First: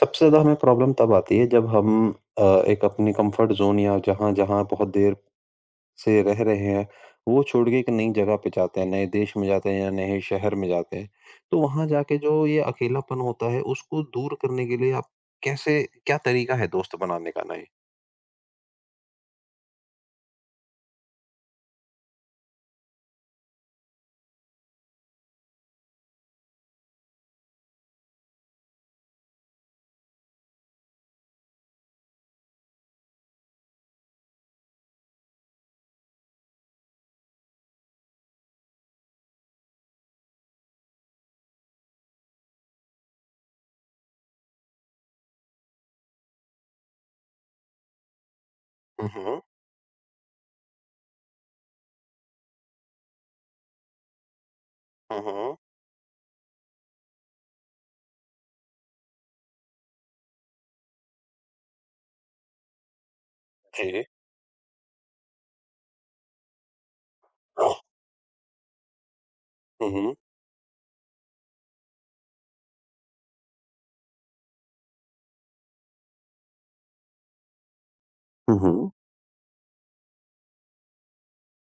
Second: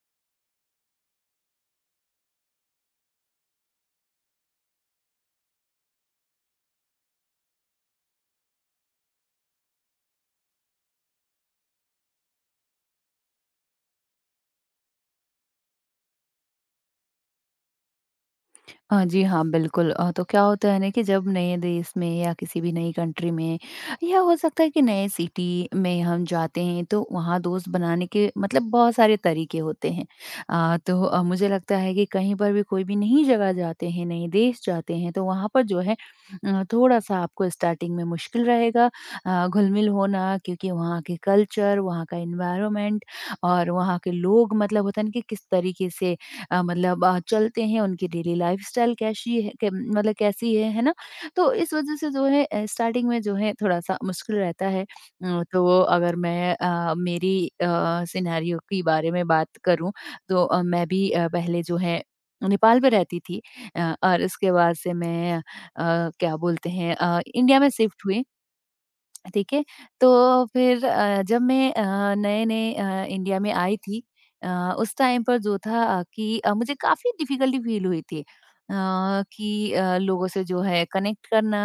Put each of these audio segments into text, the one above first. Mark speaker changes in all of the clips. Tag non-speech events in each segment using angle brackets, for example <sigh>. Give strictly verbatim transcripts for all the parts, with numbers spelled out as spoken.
Speaker 1: सबसे ज़्यादा हमें प्रॉब्लम तब आती है जब हम अ, एक अपनी कंफर्ट ज़ोन या जहाँ जहाँ बहुत देर से रह रहे हैं, वो छोड़ के एक नई जगह पे जाते हैं, नए देश में जाते हैं या नए शहर में जाते हैं। तो वहाँ जाके जो ये अकेलापन होता है, उसको दूर करने के लिए आप कैसे क्या तरीका है दोस्त बनाने का नए?
Speaker 2: हाँ जी, हाँ, बिल्कुल अ, तो क्या होता है ना कि जब नए देश में या किसी भी नई कंट्री में या हो सकता है कि नए सिटी में हम जाते हैं तो वहाँ दोस्त बनाने के मतलब बहुत सारे तरीके होते हैं। अ, तो अ, मुझे लगता है कि कहीं पर भी कोई भी नई जगह जाते हैं, नए देश जाते हैं तो वहाँ पर जो है अ, थोड़ा-सा आपको स्टार्टिंग में मुश्किल रहेगा अ, घुल-मिल होना क्योंकि वहाँ के कल्चर, वहाँ का एनवायरनमेंट और वहाँ के लोग मतलब होता है ना कि किस तरीके से अ, मतलब अ, चलते हैं, उनकी डेली लाइफस्टाइल
Speaker 1: हुँ, हुँ।
Speaker 2: कैसी है कै मतलब कैसी है, है ना? तो इस वज़ह से जो है अ, स्टार्टिंग में जो है थोड़ा-सा मुश्किल रहता है।
Speaker 1: हुँ,
Speaker 2: उम,
Speaker 1: हुँ।
Speaker 2: तो अगर मैं अ, मेरी अ, सिनेरियो के बारे में बात करूँ तो अ, मैं भी अ, पहले जो है नेपाल में रहती थी अ,
Speaker 1: जी।
Speaker 2: और उसके बाद से मैं अ, क्या बोलते हैं अ, इंडिया में
Speaker 1: हुँ,
Speaker 2: शिफ्ट हुई ठीक है।
Speaker 1: हुँ।
Speaker 2: तो फिर अ, जब मैं अ, नए-नए अ, इंडिया में आई थी अ, उस टाइम पर जो था अ, कि अ, मुझे काफ़ी डिफ़िकल्टी फ़ील हुई थी अ,
Speaker 1: हुँ, हुँ।
Speaker 2: कि अ, लोगों से जो है कनेक्ट करना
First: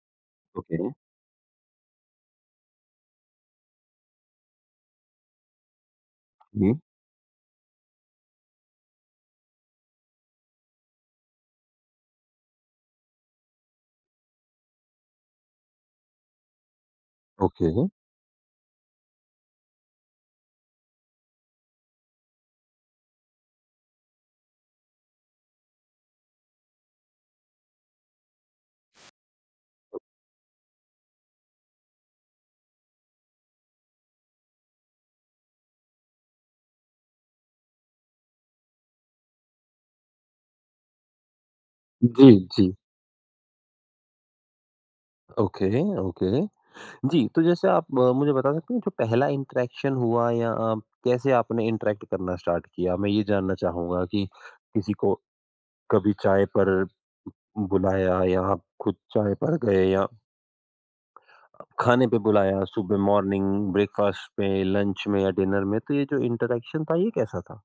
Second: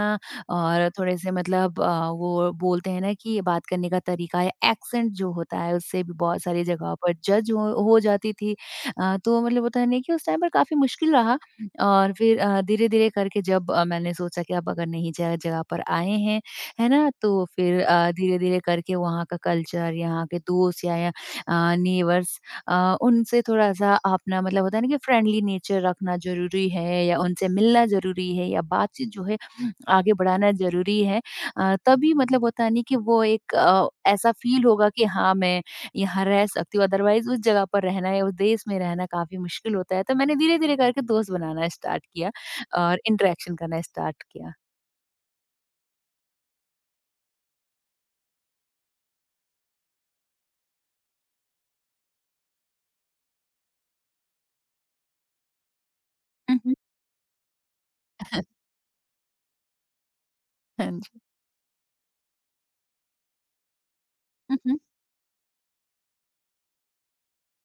Speaker 1: ओके।
Speaker 2: और थोड़े से मतलब अ, वो बोलते हैं ना कि ये बात करने का तरीका है, एक्सेंट जो होता है उससे भी बहुत सारी
Speaker 1: हुँ,
Speaker 2: जगहों पर जज हो हो जाती थी। अ, तो मतलब होता है ना कि उस टाइम पर काफ़ी मुश्किल रहा और फिर अ, धीरे-धीरे करके जब अ, मैंने सोचा कि अब अगर नई ज जगह पर आए हैं है ना? तो
Speaker 1: ओके।
Speaker 2: फिर अ, धीरे-धीरे करके वहाँ का कल्चर, यहाँ के दोस्त या या अ, नेबर्स अ, उनसे थोड़ा-सा अपना मतलब होता है ना कि फ्रेंडली नेचर रखना ज़रूरी है या उनसे मिलना ज़रूरी है या बातचीत जो है आगे बढ़ाना ज़रूरी है। अ, तभी मतलब होता है नहीं कि वो एक अ, ऐसा फ़ील होगा कि हाँ, मैं यहाँ रह सकती हूँ, अदरवाइज़ उस जगह पर रहना या उस देश में रहना काफ़ी मुश्किल होता है। तो मैंने धीरे-धीरे करके दोस्त बनाना स्टार्ट किया
Speaker 1: जी, जी।
Speaker 2: और इंटरैक्शन करना स्टार्ट किया।
Speaker 1: Okay, okay. जी, तो जैसे आप अ, मुझे बता सकते हैं जो पहला इंटरैक्शन हुआ या अ, कैसे आपने इंटरैक्ट करना स्टार्ट किया? मैं ये जानना चाहूँगा कि किसी को कभी चाय
Speaker 2: <laughs> हुँ,
Speaker 1: पर
Speaker 2: हुँ।
Speaker 1: बुलाया या आप खुद चाय पर गए या
Speaker 2: हाँ
Speaker 1: खाने पे बुलाया, सुबह मॉर्निंग ब्रेकफ़ास्ट में,
Speaker 2: जी।
Speaker 1: लंच में या डिनर में, तो ये जो इंटरैक्शन था ये कैसा था?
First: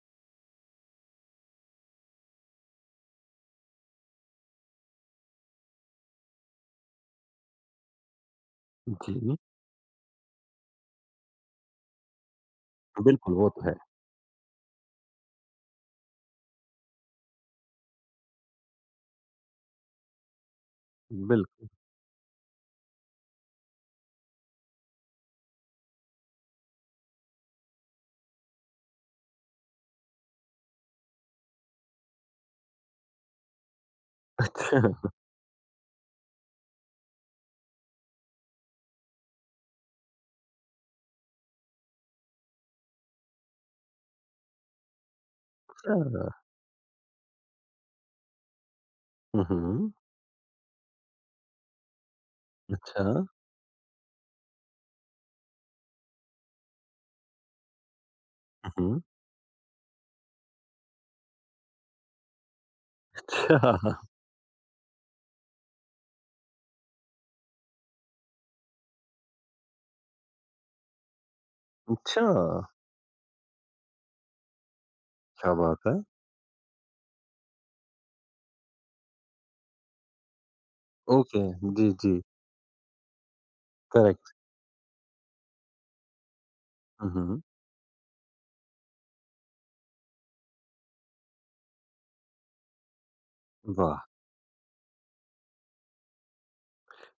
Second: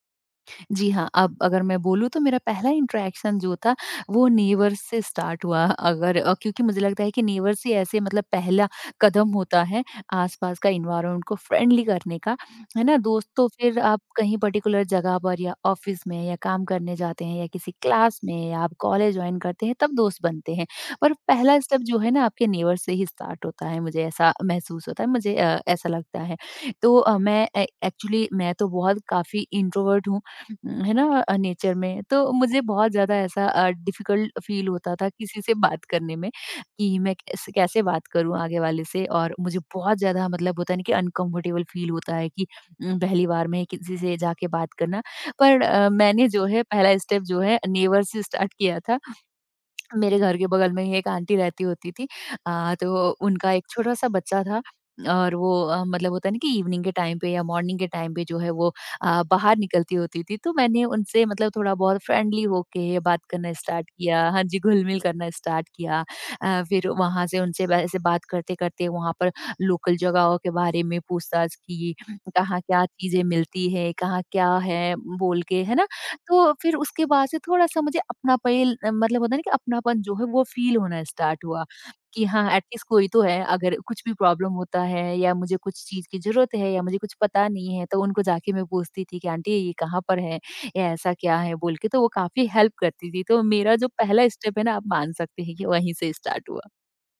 Speaker 2: जी हाँ, अब अगर मैं बोलूँ तो मेरा पहला इंटरेक्शन जो था वो नेबर्स से स्टार्ट हुआ अगर अ, क्योंकि मुझे लगता है कि नेबर्स ही ऐसे मतलब पहला कदम
Speaker 1: जी,
Speaker 2: होता है आसपास का एनवायरनमेंट को फ्रेंडली करने का, है ना? दोस्त
Speaker 1: बिल्कुल,
Speaker 2: तो
Speaker 1: वो तो है।
Speaker 2: फिर आप कहीं पर्टिकुलर जगह पर या ऑफ़िस में या काम करने जाते हैं या किसी क्लास में या आप कॉलेज जॉइन करते हैं तब दोस्त बनते हैं। पर पहला
Speaker 1: बिल्कुल।
Speaker 2: स्टेप जो है ना आपके नेबर से ही स्टार्ट होता है, मुझे ऐसा महसूस होता है, मुझे अ, ऐसा लगता है। तो अ, मैं ए एक्चुअली मैं तो बहुत काफ़ी इंट्रोवर्ट हूँ उम, है ना अ, नेचर में। तो मुझे बहुत ज़्यादा ऐसा अ, डिफ़िकल्ट फ़ील
Speaker 1: अच्छा,
Speaker 2: होता था किसी से बात करने में कि मैं कैसे कैसे बात करूँ आगे वाले से और मुझे बहुत ज़्यादा मतलब होता है ना कि अनकम्फ़र्टेबल फ़ील होता है कि उम, पहली बार में किसी से जाके बात करना। पर अ,
Speaker 1: अच्छा।
Speaker 2: मैंने जो है पहला स्टेप जो है नेबर से स्टार्ट किया था
Speaker 1: हुँ, हुँ।
Speaker 2: मेरे घर के बगल में ही एक आंटी रहती होती थी अ,
Speaker 1: अच्छा,
Speaker 2: तो
Speaker 1: हुँ,
Speaker 2: उनका एक छोटा-सा बच्चा था और वो अ, मतलब होता है ना कि इवनिंग के टाइम पे या मॉर्निंग के टाइम पे जो है वो
Speaker 1: हुँ।
Speaker 2: अ, बाहर निकलती होती थी, तो मैंने उनसे मतलब थोड़ा बहुत फ्रेंडली होके बात करना स्टार्ट
Speaker 1: अच्छा,
Speaker 2: किया। हाँ जी, घुल-मिल करना स्टार्ट किया। अ, फिर वहाँ से उनसे वैसे बात करते-करते वहाँ पर लोकल जगहों के बारे में पूछताछ की,
Speaker 1: अच्छा,
Speaker 2: कहाँ क्या चीज़ें मिलती है, कहाँ क्या है बोल
Speaker 1: क्या
Speaker 2: के, है
Speaker 1: बात
Speaker 2: ना?
Speaker 1: है!
Speaker 2: तो फिर उसके बाद से थोड़ा-सा मुझे अपनापैल मतलब होता है ना कि अपनापन जो है वो फ़ील होना
Speaker 1: ओके,
Speaker 2: स्टार्ट हुआ,
Speaker 1: जी, जी,
Speaker 2: कि हाँ, एटलीस्ट कोई तो है अगर कुछ भी
Speaker 1: करेक्ट।
Speaker 2: प्रॉब्लम होता है या मुझे कुछ चीज़ की ज़रूरत है या मुझे
Speaker 1: हुँ,
Speaker 2: कुछ
Speaker 1: हुँ।
Speaker 2: पता नहीं है, तो उनको जाके मैं पूछती थी कि आंटी ये कहाँ पर है? या ऐसा क्या है? बोल के तो वो काफ़ी हेल्प करती थी। तो मेरा जो
Speaker 1: वाह!
Speaker 2: पहला स्टेप है ना आप मान सकते हैं कि वहीं से स्टार्ट हुआ।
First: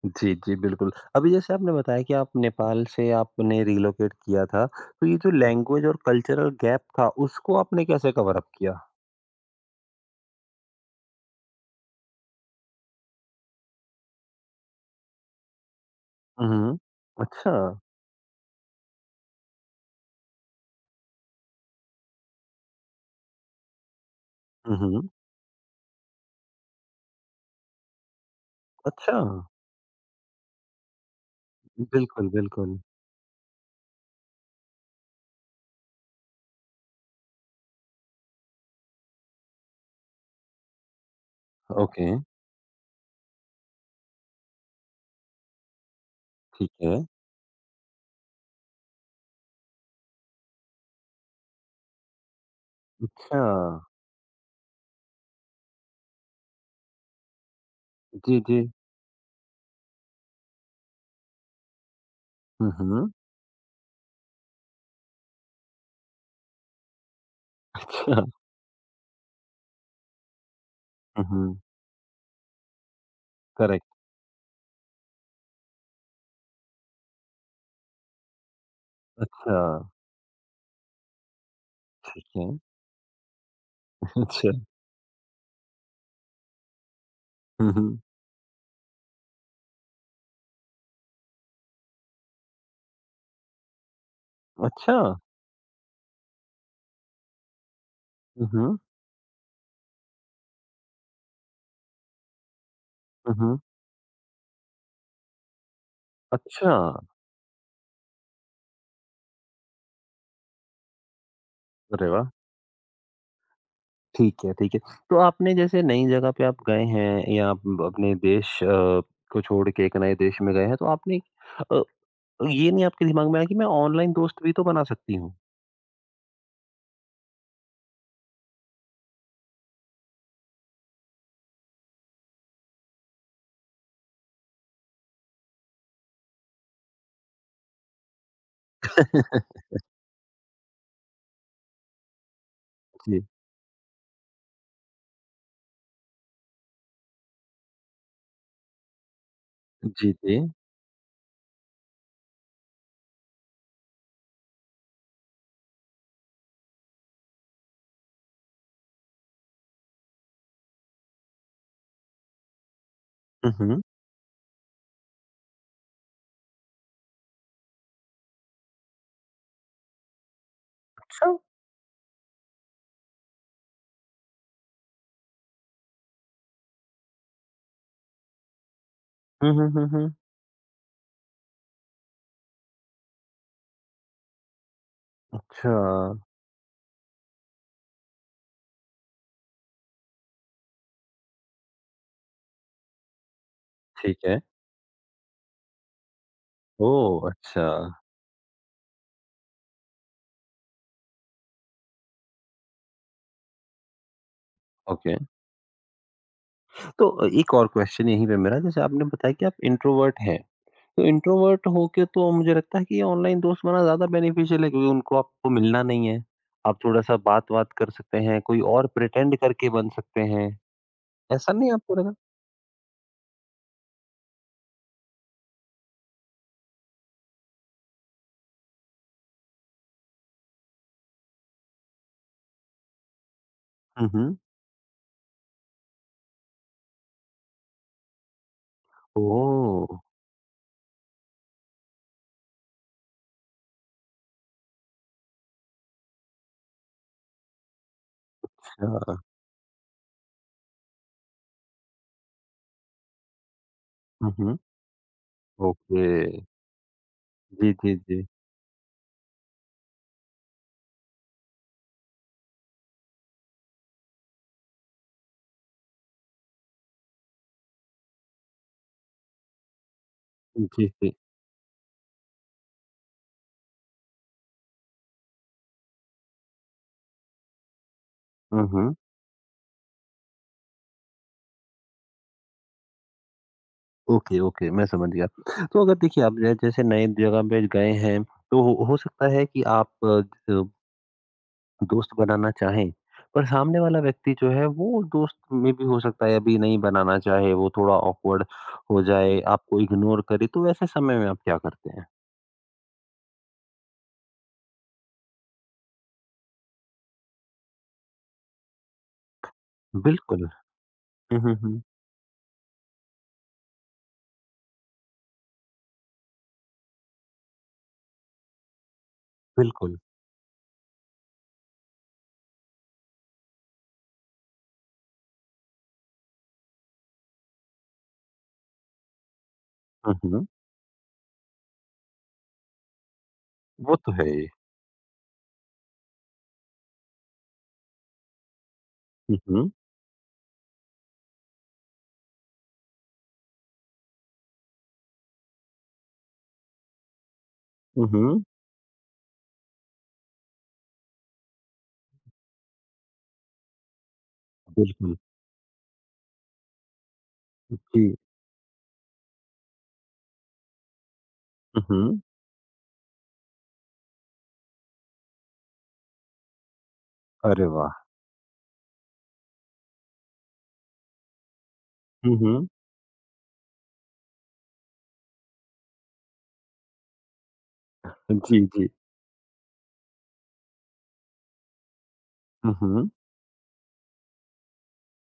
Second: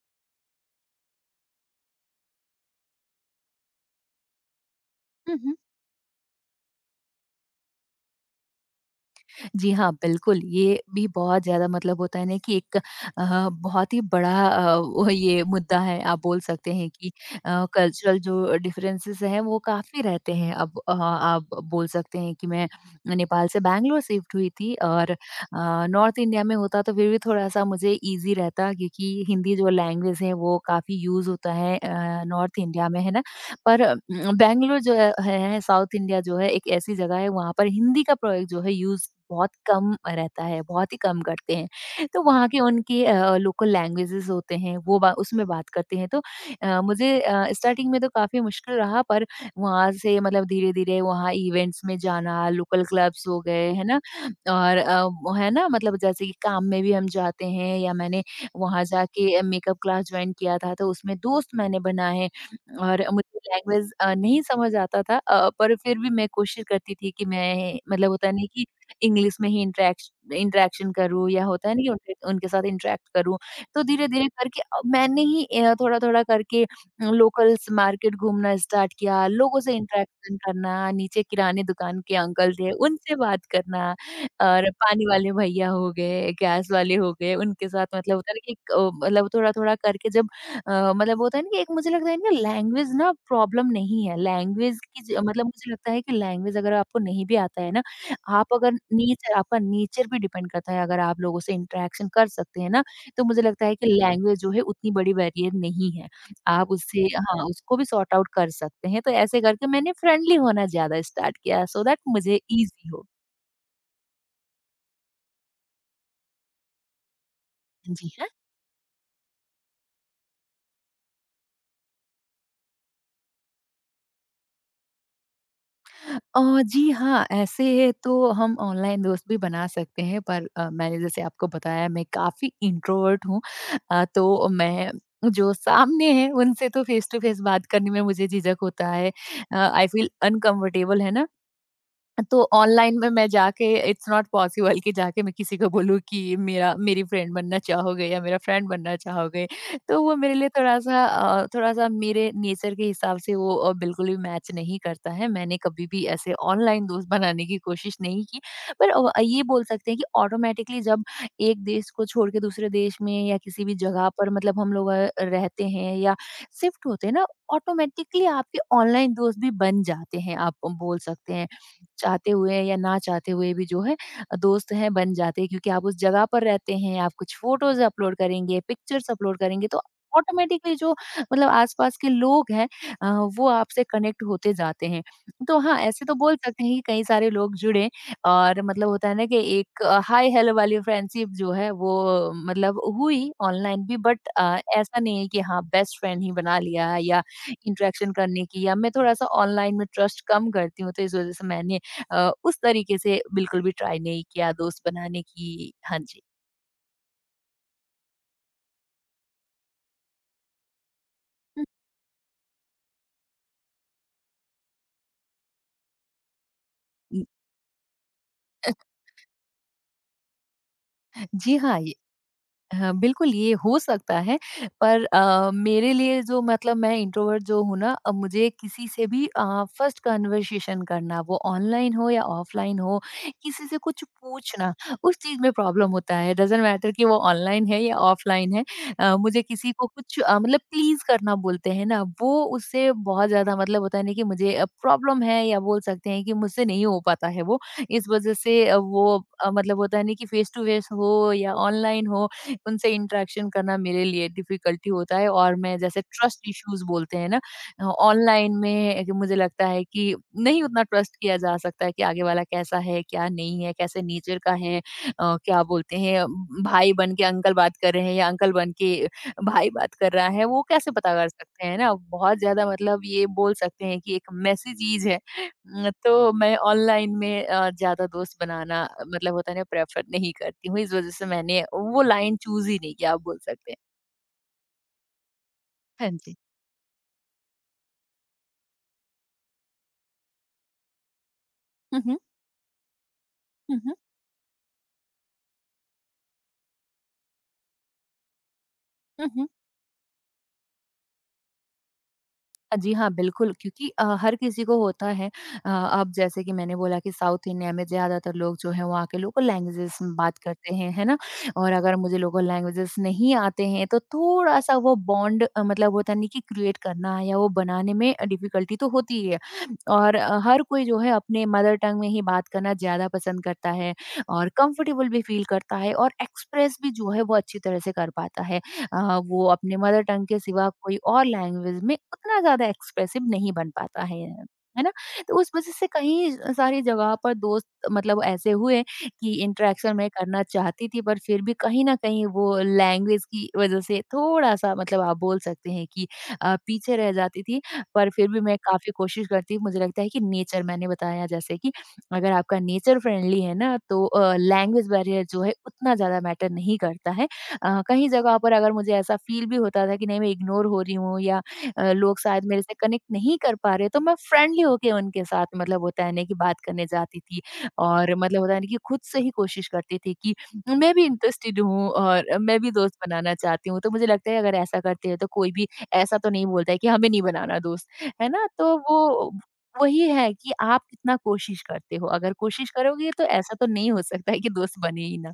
Speaker 1: जी, जी, बिल्कुल। अभी जैसे आपने बताया कि आप नेपाल से आपने रिलोकेट किया था, तो ये जो लैंग्वेज और कल्चरल गैप था, उसको आपने कैसे कवर अप किया?
Speaker 2: जी हाँ, बिल्कुल, ये भी बहुत ज़्यादा मतलब होता है ना कि एक अ, बहुत ही बड़ा अ, वो ये मुद्दा है। आप बोल
Speaker 1: हुँ,
Speaker 2: सकते
Speaker 1: हुँ।
Speaker 2: हैं कि अ,
Speaker 1: अच्छा।
Speaker 2: कल्चरल जो डिफरेंसेस हैं, वो काफ़ी रहते हैं। अब अ, आप बोल सकते हैं कि मैं नेपाल से बैंगलोर शिफ्ट हुई थी
Speaker 1: हुँ, हुँ।
Speaker 2: और अ, नॉर्थ इंडिया में होता तो फिर भी थोड़ा-सा मुझे ईज़ी रहता
Speaker 1: अच्छा!
Speaker 2: क्योंकि हिंदी जो लैंग्वेज है, वो काफ़ी यूज़ होता है अ,
Speaker 1: बिल्कुल,
Speaker 2: नॉर्थ
Speaker 1: बिल्कुल।
Speaker 2: इंडिया में, है ना? पर उम, बैंगलोर जो है है साउथ इंडिया जो है एक ऐसी जगह है वहाँ पर हिंदी का प्रयोग जो है यूज़ बहुत कम रहता है, बहुत ही कम करते हैं।
Speaker 1: ओके,
Speaker 2: तो वहाँ के उनके अ, लोकल लैंग्वेजेज़ होते हैं वो बा उसमें बात करते हैं। तो
Speaker 1: ठीक
Speaker 2: अ,
Speaker 1: है।
Speaker 2: मुझे अ, स्टार्टिंग में तो काफ़ी मुश्किल रहा पर वहाँ से मतलब धीरे-धीरे वहाँ इवेंट्स में जाना, लोकल क्लब्स हो
Speaker 1: अच्छा।
Speaker 2: गए, है ना? और अ, वो है ना मतलब जैसे कि काम में भी हम जाते हैं या मैंने
Speaker 1: जी, जी।
Speaker 2: वहाँ जाके अ, मेकअप क्लास जॉइन किया था तो उसमें दोस्त मैंने बनाए।
Speaker 1: हुँ,
Speaker 2: और
Speaker 1: हुँ।
Speaker 2: मुझे लैंग्वेज अ, नहीं समझ आता था अ, पर फिर भी मैं कोशिश करती थी कि मैं मतलब
Speaker 1: अच्छा।
Speaker 2: होता नहीं कि इंग्लिश में ही इंटरेक्श इंटरेक्शन
Speaker 1: हुँ,
Speaker 2: करूँ या
Speaker 1: हुँ।
Speaker 2: होता है ना कि उनके उनके साथ इंटरेक्ट करूँ। तो
Speaker 1: करेक्ट।
Speaker 2: धीरे-धीरे करके अब मैंने ही अ, थोड़ा-थोड़ा करके लोकल्स मार्केट घूमना स्टार्ट किया, लोगों
Speaker 1: अच्छा,
Speaker 2: से इंटरेक्शन करना, नीचे किराने दुकान के
Speaker 1: ठीक है।
Speaker 2: अंकल थे, उनसे बात करना
Speaker 1: अच्छा।
Speaker 2: और पानी वाले भैया हो गए, गैस वाले हो गए, उनके
Speaker 1: हुँ,
Speaker 2: साथ
Speaker 1: हुँ।
Speaker 2: मतलब होता है ना कि एक अ, मतलब थोड़ा-थोड़ा करके जब अ, मतलब होता है ना कि एक मुझे लगता है इनका लैंग्वेज ना प्रॉब्लम नहीं है, लैंग्वेज
Speaker 1: अच्छा!
Speaker 2: की ज मतलब मुझे लगता है कि लैंग्वेज अगर आपको नहीं भी आता है ना,
Speaker 1: हुँ,
Speaker 2: आप अगर
Speaker 1: हुँ।
Speaker 2: नेचर आपका नेचर पे डिपेंड करता है, अगर आप लोगों से इंटरेक्शन कर सकते हैं ना, तो
Speaker 1: हुँ,
Speaker 2: मुझे
Speaker 1: हुँ।
Speaker 2: लगता है कि लैंग्वेज जो है उतनी बड़ी बैरियर नहीं है। आप
Speaker 1: अच्छा!
Speaker 2: उससे हाँ, उसको भी सॉर्ट आउट कर सकते हैं, तो ऐसे करके मैंने फ्रेंडली होना ज़्यादा स्टार्ट किया सो दैट
Speaker 1: अरे वाह!
Speaker 2: मुझे ईज़ी हो।
Speaker 1: ठीक है, ठीक है। तो आपने जैसे नई जगह पे आप गए हैं या आप
Speaker 2: जी।
Speaker 1: अपने देश अ, को छोड़ के एक नए देश में गए हैं, तो आपने अ, ये नहीं आपके दिमाग में आया कि मैं ऑनलाइन दोस्त भी तो बना सकती हूँ?
Speaker 2: अ, जी हाँ, ऐसे तो हम ऑनलाइन दोस्त भी बना सकते हैं पर अ, मैंने जैसे आपको बताया मैं काफ़ी इंट्रोवर्ट हूँ। अ, तो मैं जो सामने हैं उनसे तो फेस टू फेस बात करने में मुझे झिझक होता है। अ,
Speaker 1: <laughs>
Speaker 2: आई फील अनकम्फर्टेबल है ना? तो ऑनलाइन में
Speaker 1: जी,
Speaker 2: मैं जाके इट्स नॉट पॉसिबल कि जाके मैं किसी को बोलूँ कि मेरा मेरी फ्रेंड बनना चाहोगे या मेरा फ्रेंड बनना चाहोगे। तो
Speaker 1: जी,
Speaker 2: वो मेरे
Speaker 1: जी।
Speaker 2: लिए थोड़ा-सा अ, थोड़ा-सा मेरे नेचर के हिसाब से वो अ, बिल्कुल भी मैच नहीं करता है। मैंने कभी भी ऐसे ऑनलाइन दोस्त बनाने की कोशिश नहीं की। पर अ, ये बोल सकते हैं कि ऑटोमैटिकली जब एक देश को छोड़ के दूसरे देश में या
Speaker 1: हुँ,
Speaker 2: किसी भी
Speaker 1: हुँ।
Speaker 2: जगह पर मतलब हम लोग अ, रहते हैं या शिफ्ट होते हैं ना, ऑटोमैटिकली आपके ऑनलाइन दोस्त भी बन जाते हैं, आप बोल
Speaker 1: अच्छा!
Speaker 2: सकते हैं। चाहते हुए या ना चाहते हुए भी जो है अ, दोस्त हैं बन जाते हैं क्योंकि आप उस जगह पर रहते हैं, आप कुछ फोटोज़ अपलोड करेंगे, पिक्चर्स अपलोड
Speaker 1: हुँ,
Speaker 2: करेंगे
Speaker 1: हुँ,
Speaker 2: तो
Speaker 1: हुँ, हुँ।
Speaker 2: ऑटोमेटिकली जो मतलब आसपास के लोग हैं अ, वो आपसे कनेक्ट होते जाते हैं। तो
Speaker 1: अच्छा,
Speaker 2: हाँ, ऐसे तो बोल सकते हैं कि कई सारे लोग जुड़े और मतलब होता है ना कि एक हाय हेलो वाली फ्रेंडशिप जो है वो मतलब हुई ऑनलाइन भी
Speaker 1: ठीक
Speaker 2: बट
Speaker 1: है।
Speaker 2: अ, ऐसा नहीं है कि हाँ, बेस्ट फ्रेंड ही बना लिया है या
Speaker 1: ओह! अच्छा,
Speaker 2: इंटरेक्शन करने की या मैं थोड़ा-सा ऑनलाइन में ट्रस्ट कम करती हूँ तो इस वज़ह से मैंने अ, उस तरीके से बिल्कुल भी ट्राई नहीं किया दोस्त
Speaker 1: ओके।
Speaker 2: बनाने की हाँ जी।
Speaker 1: तो अ, एक और क्वेश्चन यहीं पे मेरा जैसे आपने बताया कि आप इंट्रोवर्ट हैं। तो
Speaker 2: <laughs> हुँ।
Speaker 1: इंट्रोवर्ट होके तो मुझे लगता है कि ऑनलाइन दोस्त बना ज़्यादा बेनिफिशियल है क्योंकि उनको आपको मिलना नहीं है। आप थोड़ा-सा
Speaker 2: उम,
Speaker 1: बात-वात कर सकते हैं, कोई और प्रिटेंड करके बन सकते हैं। ऐसा
Speaker 2: जी
Speaker 1: नहीं
Speaker 2: हाँ, ये
Speaker 1: आपको लगा?
Speaker 2: हाँ, बिल्कुल ये हो सकता है पर अ, मेरे लिए जो मतलब मैं इंट्रोवर्ट जो हूँ ना अ, मुझे किसी से भी फर्स्ट कन्वर्सेशन करना वो ऑनलाइन हो या ऑफलाइन हो किसी से कुछ
Speaker 1: हुँ, हुँ।
Speaker 2: पूछना उस चीज़ में प्रॉब्लम होता है डजेंट मैटर कि वो ऑनलाइन है या ऑफलाइन है अ, मुझे किसी
Speaker 1: ओह!
Speaker 2: को कुछ अ, मतलब प्लीज करना बोलते हैं ना वो उससे बहुत ज़्यादा मतलब होता है ना कि मुझे प्रॉब्लम है या बोल सकते हैं कि मुझसे नहीं हो पाता है वो इस वजह से अ,
Speaker 1: अच्छा।
Speaker 2: वो अ, मतलब होता है ना कि फेस टू फेस हो या ऑनलाइन हो उनसे इंटरेक्शन करना मेरे लिए
Speaker 1: हुँ, हुँ।
Speaker 2: डिफिकल्टी होता है और मैं जैसे
Speaker 1: ओके।
Speaker 2: ट्रस्ट इश्यूज बोलते हैं ना
Speaker 1: जी, जी, जी।
Speaker 2: ऑनलाइन में एक मुझे लगता है कि नहीं उतना ट्रस्ट किया जा सकता है कि आगे वाला कैसा है क्या नहीं है कैसे नेचर का है अ, क्या बोलते हैं म, भाई बन के अंकल बात कर रहे हैं या अंकल बन के भाई बात कर रहा है वो
Speaker 1: जी,
Speaker 2: कैसे पता
Speaker 1: जी।
Speaker 2: कर सकते हैं ना। बहुत ज्यादा मतलब ये बोल सकते हैं कि एक मैसेज है। अ, तो मैं ऑनलाइन में अ, ज़्यादा दोस्त
Speaker 1: हुँ,
Speaker 2: बनाना
Speaker 1: हुँ।
Speaker 2: अ, मतलब होता है ना प्रेफर नहीं करती हूँ। इस वज़ह से मैंने वो लाइन चूज़ ही नहीं किया आप बोल सकते हैं।
Speaker 1: ओके, ओके, मैं समझ गया। तो अगर
Speaker 2: हाँ
Speaker 1: देखिए
Speaker 2: जी।
Speaker 1: आप जै जैसे नए जगह पे गए हैं, तो हो हो सकता है कि आप अ, ज
Speaker 2: हुँ,
Speaker 1: दोस्त
Speaker 2: हुँ।
Speaker 1: बनाना चाहें, पर सामने
Speaker 2: हुँ, हुँ।
Speaker 1: वाला व्यक्ति जो है वो दोस्त में भी हो सकता है अभी नहीं बनाना चाहे, वो थोड़ा ऑकवर्ड हो
Speaker 2: हुँ,
Speaker 1: जाए,
Speaker 2: हुँ।
Speaker 1: आपको इग्नोर करे, तो वैसे समय में आप क्या करते हैं?
Speaker 2: जी हाँ, बिल्कुल क्योंकि अ, हर किसी को होता है। अ, अब जैसे कि मैंने बोला कि साउथ इंडिया में ज़्यादातर लोग जो हैं वहाँ के लोकल लैंग्वेजेस में बात
Speaker 1: बिल्कुल।
Speaker 2: करते हैं, है ना?
Speaker 1: हुँ, हुँ,
Speaker 2: और
Speaker 1: हुँ।
Speaker 2: अगर मुझे लोकल लैंग्वेजेस नहीं आते हैं तो थोड़ा-सा वो बॉन्ड अ, मतलब होता नहीं कि क्रिएट करना या वो बनाने में अ, डिफ़िकल्टी तो होती ही है।
Speaker 1: बिल्कुल।
Speaker 2: और अ, हर कोई जो है अपने मदर टंग में ही बात करना ज़्यादा पसंद करता है और कंफ़र्टेबल भी फ़ील करता है और एक्सप्रेस भी जो है वो अच्छी तरह से कर पाता है। अ, वो अपने मदर
Speaker 1: हुँ,
Speaker 2: टंग के
Speaker 1: हुँ।
Speaker 2: सिवा कोई और लैंग्वेज में उतना ज़्यादा एक्सप्रेसिव नहीं बन
Speaker 1: वो
Speaker 2: पाता
Speaker 1: तो
Speaker 2: है
Speaker 1: है ही।
Speaker 2: है ना। तो उस वजह से कहीं सारी जगह पर दोस्त मतलब ऐसे हुए कि
Speaker 1: हुँ, हुँ।
Speaker 2: इंटरेक्शन में करना चाहती थी, पर फिर भी कहीं ना कहीं वो लैंग्वेज की वजह से थोड़ा सा मतलब आप बोल सकते हैं कि अ, पीछे रह जाती थी।
Speaker 1: हुँ,
Speaker 2: पर फिर भी
Speaker 1: हुँ।
Speaker 2: मैं काफ़ी कोशिश करती हूँ। मुझे लगता है कि नेचर मैंने बताया जैसे कि अगर आपका नेचर फ्रेंडली है ना तो लैंग्वेज
Speaker 1: बिल्कुल।
Speaker 2: बैरियर जो है उतना ज़्यादा मैटर नहीं करता है। अ, कहीं
Speaker 1: जी।
Speaker 2: जगह पर अगर मुझे ऐसा फील भी होता था कि नहीं मैं इग्नोर हो रही हूँ या
Speaker 1: हुँ,
Speaker 2: अ, लोग
Speaker 1: हुँ।
Speaker 2: शायद मेरे से कनेक्ट नहीं कर पा रहे, तो मैं फ्रेंडली होके उनके साथ मतलब होता है ना कि बात करने जाती थी
Speaker 1: अरे वाह!
Speaker 2: और मतलब होता है ना कि खुद से ही कोशिश करती थी कि मैं भी इंटरेस्टेड हूँ
Speaker 1: हुँ,
Speaker 2: और मैं
Speaker 1: हुँ।
Speaker 2: भी दोस्त बनाना चाहती हूँ। तो मुझे लगता है अगर ऐसा करते हैं तो कोई भी ऐसा तो नहीं बोलता है कि हमें नहीं बनाना दोस्त, है ना।
Speaker 1: जी,
Speaker 2: तो
Speaker 1: जी।
Speaker 2: वो वही है कि आप कितना कोशिश करते हो। अगर कोशिश
Speaker 1: हुँ, हुँ।
Speaker 2: करोगे तो ऐसा तो नहीं हो सकता है कि दोस्त बने ही ना।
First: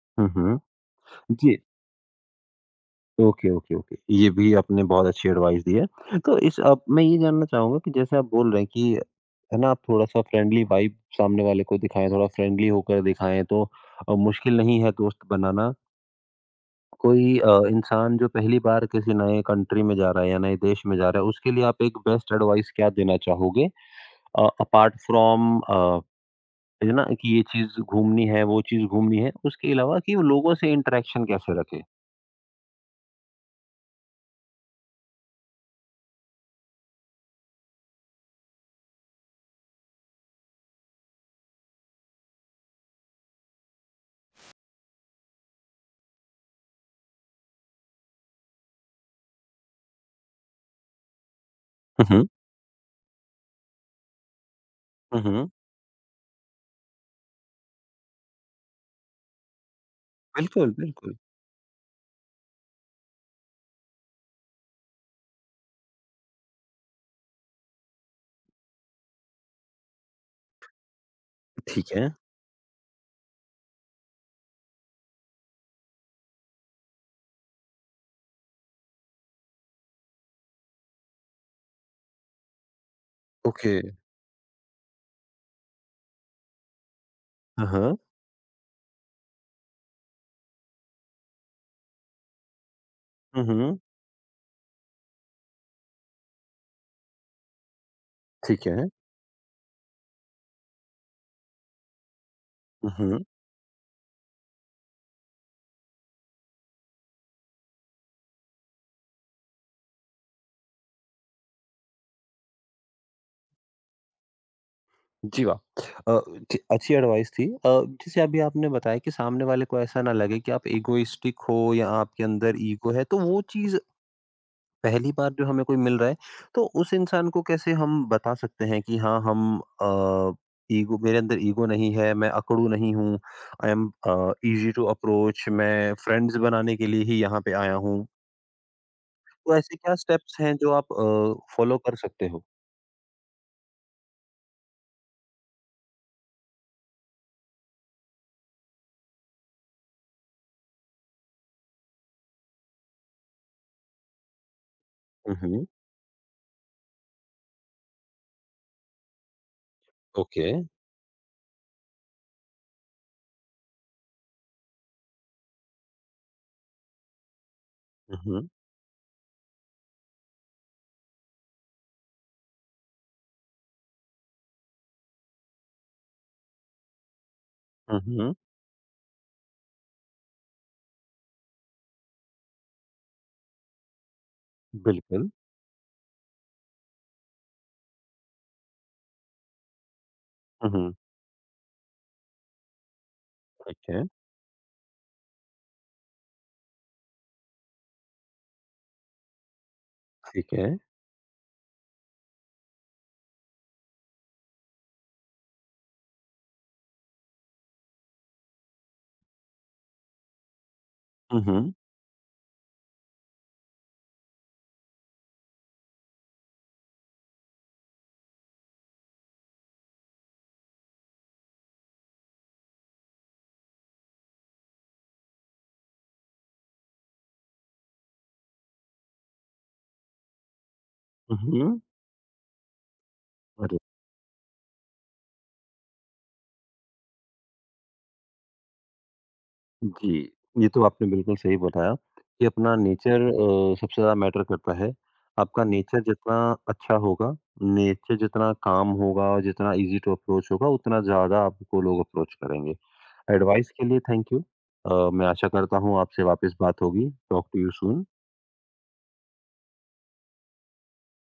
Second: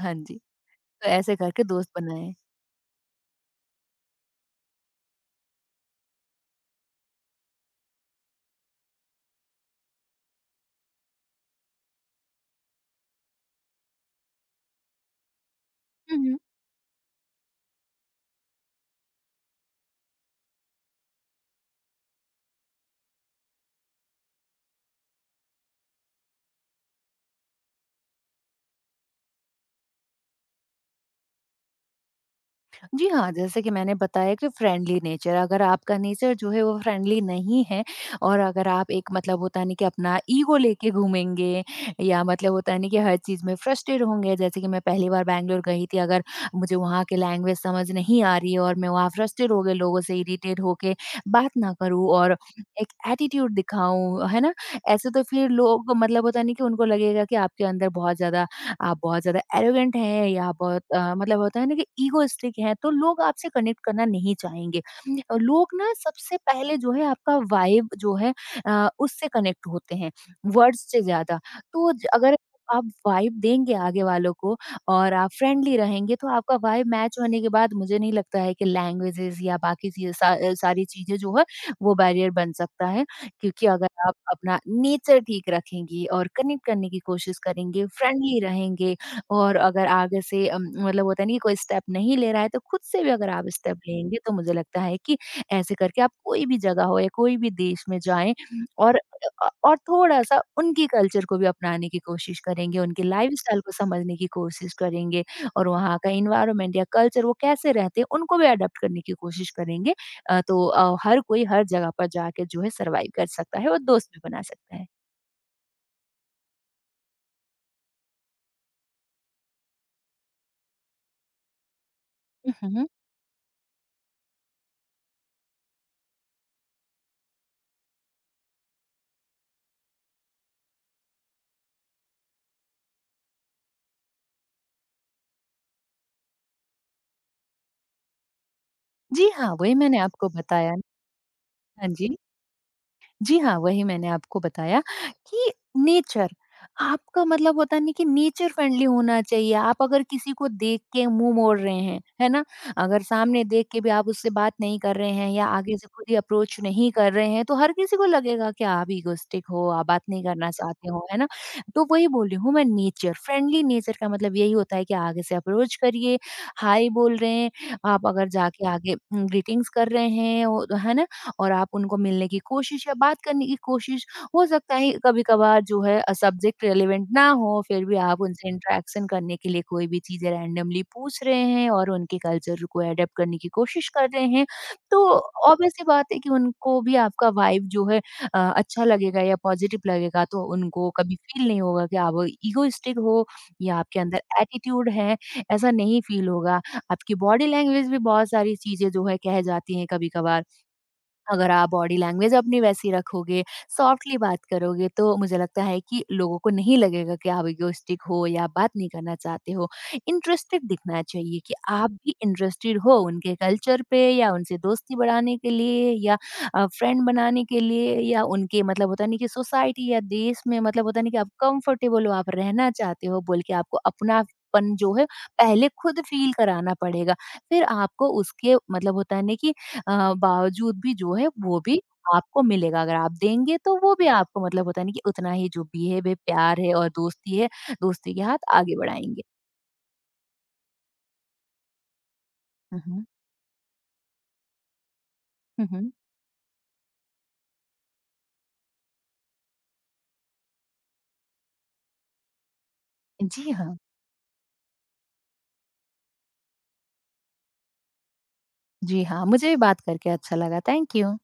Speaker 2: हाँ
Speaker 1: हुँ,
Speaker 2: जी।
Speaker 1: हुँ।
Speaker 2: तो ऐसे
Speaker 1: जी।
Speaker 2: करके दोस्त बनाएँ।
Speaker 1: Okay, okay, okay. ये भी आपने बहुत अच्छी एडवाइस दी है। तो इस अब मैं ये जानना चाहूँगा कि जैसे आप बोल रहे हैं कि है ना, आप थोड़ा-सा फ्रेंडली वाइब सामने वाले को दिखाएँ, थोड़ा फ्रेंडली होकर दिखाएँ, तो अ, मुश्किल नहीं है दोस्त बनाना।
Speaker 2: हुँ, हुँ।
Speaker 1: कोई अ, इंसान जो पहली बार किसी नए कंट्री में जा रहा है या नए देश में जा रहा है, उसके लिए आप एक बेस्ट एडवाइस क्या देना चाहोगे? अ, अपार्ट फ्रॉम अ, है ना, कि ये चीज़ घूमनी है, वो चीज़ घूमनी है, उसके अलावा कि वो लोगों से इंटरेक्शन कैसे रखें?
Speaker 2: जी हाँ, जैसे कि मैंने बताया कि फ्रेंडली नेचर, अगर आपका नेचर जो है वो फ्रेंडली नहीं है और अगर आप एक मतलब होता है ना कि अपना ईगो लेके घूमेंगे या मतलब होता है ना कि हर चीज़ में फ्रस्ट्रेट होंगे, जैसे कि मैं पहली बार बैंगलोर गई थी। अगर मुझे वहाँ की लैंग्वेज समझ नहीं आ रही है और मैं वहाँ फ्रस्ट्रेट हो गई, लोगों से इरिटेट होके बात ना
Speaker 1: हुँ,
Speaker 2: करूँ
Speaker 1: हुँ।
Speaker 2: और एक एटीट्यूड दिखाऊँ, है ना? ऐसे
Speaker 1: हुँ,
Speaker 2: तो
Speaker 1: हुँ।
Speaker 2: फिर लोग मतलब होता है ना कि उनको लगेगा कि आपके अंदर बहुत ज़्यादा आप बहुत ज़्यादा एरोगेंट हैं या आप
Speaker 1: बिल्कुल,
Speaker 2: बहुत अ,
Speaker 1: बिल्कुल।
Speaker 2: मतलब होता है ना कि ईगोइस्टिक हैं, तो लोग आपसे कनेक्ट करना नहीं चाहेंगे। अ, लोग ना सबसे पहले जो है आपका वाइब जो है अ, उससे कनेक्ट होते हैं, वर्ड्स से ज़्यादा।
Speaker 1: ठीक
Speaker 2: तो ज
Speaker 1: है।
Speaker 2: अगर आप वाइब देंगे आगे वालों को और आप फ्रेंडली रहेंगे तो आपका वाइब मैच होने के बाद मुझे नहीं लगता है कि लैंग्वेजेज़ या बाकी चीज़ें सा अ, सारी चीज़ें जो है वो बैरियर बन सकता है। क्योंकि
Speaker 1: ओके।
Speaker 2: अगर आप अपना नेचर ठीक रखेंगी और कनेक्ट करने की कोशिश
Speaker 1: हाँ,
Speaker 2: करेंगे,
Speaker 1: हाँ।
Speaker 2: फ्रेंडली रहेंगे और अगर आगे से अम, मतलब होता है नहीं कि कोई स्टेप नहीं ले रहा है तो खुद से भी अगर आप
Speaker 1: हम्म।
Speaker 2: स्टेप लेंगे तो मुझे लगता है कि ऐसे करके आप कोई भी जगह हो या कोई भी देश में जाएँ
Speaker 1: ठीक है।
Speaker 2: और अ, और थोड़ा-सा उनकी कल्चर को भी अपनाने की कोशिश करेंगे, उनके
Speaker 1: हम्म।
Speaker 2: लाइफ़स्टाइल को समझने की कोशिश करेंगे और वहाँ का एनवायरनमेंट या कल्चर वो कैसे रहते हैं उनको भी अडॉप्ट करने की कोशिश करेंगे। अ, तो अ, हर कोई हर जगह पर जाके जो है सर्वाइव कर सकता है और दोस्त भी बना सकता है।
Speaker 1: जी, वाह। अ, ठी- अच्छी एडवाइस थी। अ, जैसे अभी आपने बताया कि सामने वाले को ऐसा ना लगे कि आप इगोइस्टिक हो या आपके
Speaker 2: हुँ,
Speaker 1: अंदर
Speaker 2: हुँ।
Speaker 1: ईगो है, तो वो चीज पहली बार जो हमें कोई मिल रहा है, तो उस इंसान को कैसे हम बता सकते हैं कि हाँ, हम ईगो मेरे अंदर ईगो नहीं है, मैं अकड़ू नहीं हूँ, I am easy to approach, मैं फ्रेंड्स बनाने के लिए ही यहाँ पे आया हूँ?
Speaker 2: जी हाँ,
Speaker 1: तो
Speaker 2: वही
Speaker 1: ऐसे क्या
Speaker 2: मैंने आपको
Speaker 1: स्टेप्स हैं जो
Speaker 2: बताया।
Speaker 1: आप फॉलो
Speaker 2: हाँ
Speaker 1: कर
Speaker 2: जी।
Speaker 1: सकते हो?
Speaker 2: जी हाँ, वही मैंने आपको बताया कि नेचर आपका मतलब होता नहीं कि नेचर फ्रेंडली होना चाहिए। आप अगर किसी को देख के मुँह मोड़ रहे हैं, है ना? अगर सामने देख के भी आप उससे बात नहीं कर रहे हैं या
Speaker 1: हम्म।
Speaker 2: आगे से खुद ही अप्रोच नहीं कर रहे हैं, तो हर किसी को लगेगा कि आप इगोइस्टिक हो, आप बात नहीं
Speaker 1: ओके।
Speaker 2: करना चाहते हो, है ना? तो वही बोल रही हूँ मैं, नेचर, फ्रेंडली नेचर का मतलब यही होता है कि आगे से अप्रोच करिए, हाय बोल रहे हैं, आप
Speaker 1: हुँ,
Speaker 2: अगर
Speaker 1: हुँ।
Speaker 2: जाके आगे उम, ग्रीटिंग्स कर रहे हैं, ओ है ना? और आप उनको मिलने की कोशिश या बात करने की कोशिश, हो सकता है कभी-कभार जो है अ, सब्जेक्ट रिलेवेंट ना हो, फिर भी
Speaker 1: हुँ,
Speaker 2: आप
Speaker 1: हुँ।
Speaker 2: उनसे इंटरेक्शन करने के लिए कोई भी चीज़ें रैंडमली पूछ रहे हैं और उनके कल्चर को अडॉप्ट करने की कोशिश कर रहे हैं, तो
Speaker 1: बिल्कुल।
Speaker 2: ऑब्वियस सी बात है कि उनको भी आपका वाइब जो है अ, अच्छा लगेगा या पॉजिटिव लगेगा, तो
Speaker 1: हुँ,
Speaker 2: उनको
Speaker 1: हुँ।
Speaker 2: कभी फील नहीं होगा कि आप इगोइस्टिक हो या
Speaker 1: ठीक
Speaker 2: आपके
Speaker 1: है,
Speaker 2: अंदर एटीट्यूड है, ऐसा नहीं फील होगा। आपकी बॉडी लैंग्वेज भी बहुत सारी चीज़ें जो है कह जाती हैं कभी-कभार।
Speaker 1: ठीक है।
Speaker 2: अगर आप बॉडी लैंग्वेज अपनी वैसी रखोगे, सॉफ्टली बात करोगे, तो मुझे लगता है कि लोगों को नहीं लगेगा कि आप इगोइस्टिक हो या आप बात नहीं करना चाहते हो। इंटरेस्टेड दिखना
Speaker 1: हुँ,
Speaker 2: चाहिए कि
Speaker 1: हुँ।
Speaker 2: आप भी इंटरेस्टेड हो उनके कल्चर पे या उनसे दोस्ती बढ़ाने के लिए या अ, फ्रेंड बनाने के लिए या उनके मतलब होता नहीं कि सोसाइटी या देश में मतलब होता नहीं कि आप कंफर्टेबल हो, आप रहना चाहते हो बोल के आपको अपनापन जो है पहले खुद फ़ील कराना पड़ेगा। फिर आपको उसके मतलब होता है ना कि अ, बावजूद भी जो है
Speaker 1: हुँ,
Speaker 2: वो
Speaker 1: हुँ।
Speaker 2: भी आपको मिलेगा। अगर आप देंगे
Speaker 1: अरे!
Speaker 2: तो वो भी आपको मतलब होता है ना कि उतना ही जो बिहेव है, प्यार है और दोस्ती है, दोस्ती के हाथ आगे बढ़ाएँगे।
Speaker 1: जी, ये तो आपने बिल्कुल सही बताया कि अपना
Speaker 2: हुँ, हुँ।
Speaker 1: नेचर अ, सबसे ज़्यादा मैटर करता है। आपका
Speaker 2: हुँ, हुँ।
Speaker 1: नेचर जितना अच्छा होगा, नेचर जितना काम होगा और जितना ईज़ी टू अप्रोच होगा, उतना ज़्यादा आपको लोग अप्रोच करेंगे।
Speaker 2: जी
Speaker 1: एडवाइस
Speaker 2: हाँ।
Speaker 1: के लिए थैंक यू। अ, मैं आशा करता हूँ आपसे वापस बात होगी। Talk to you soon.
Speaker 2: जी हाँ, मुझे भी बात करके अच्छा लगा। Thank you.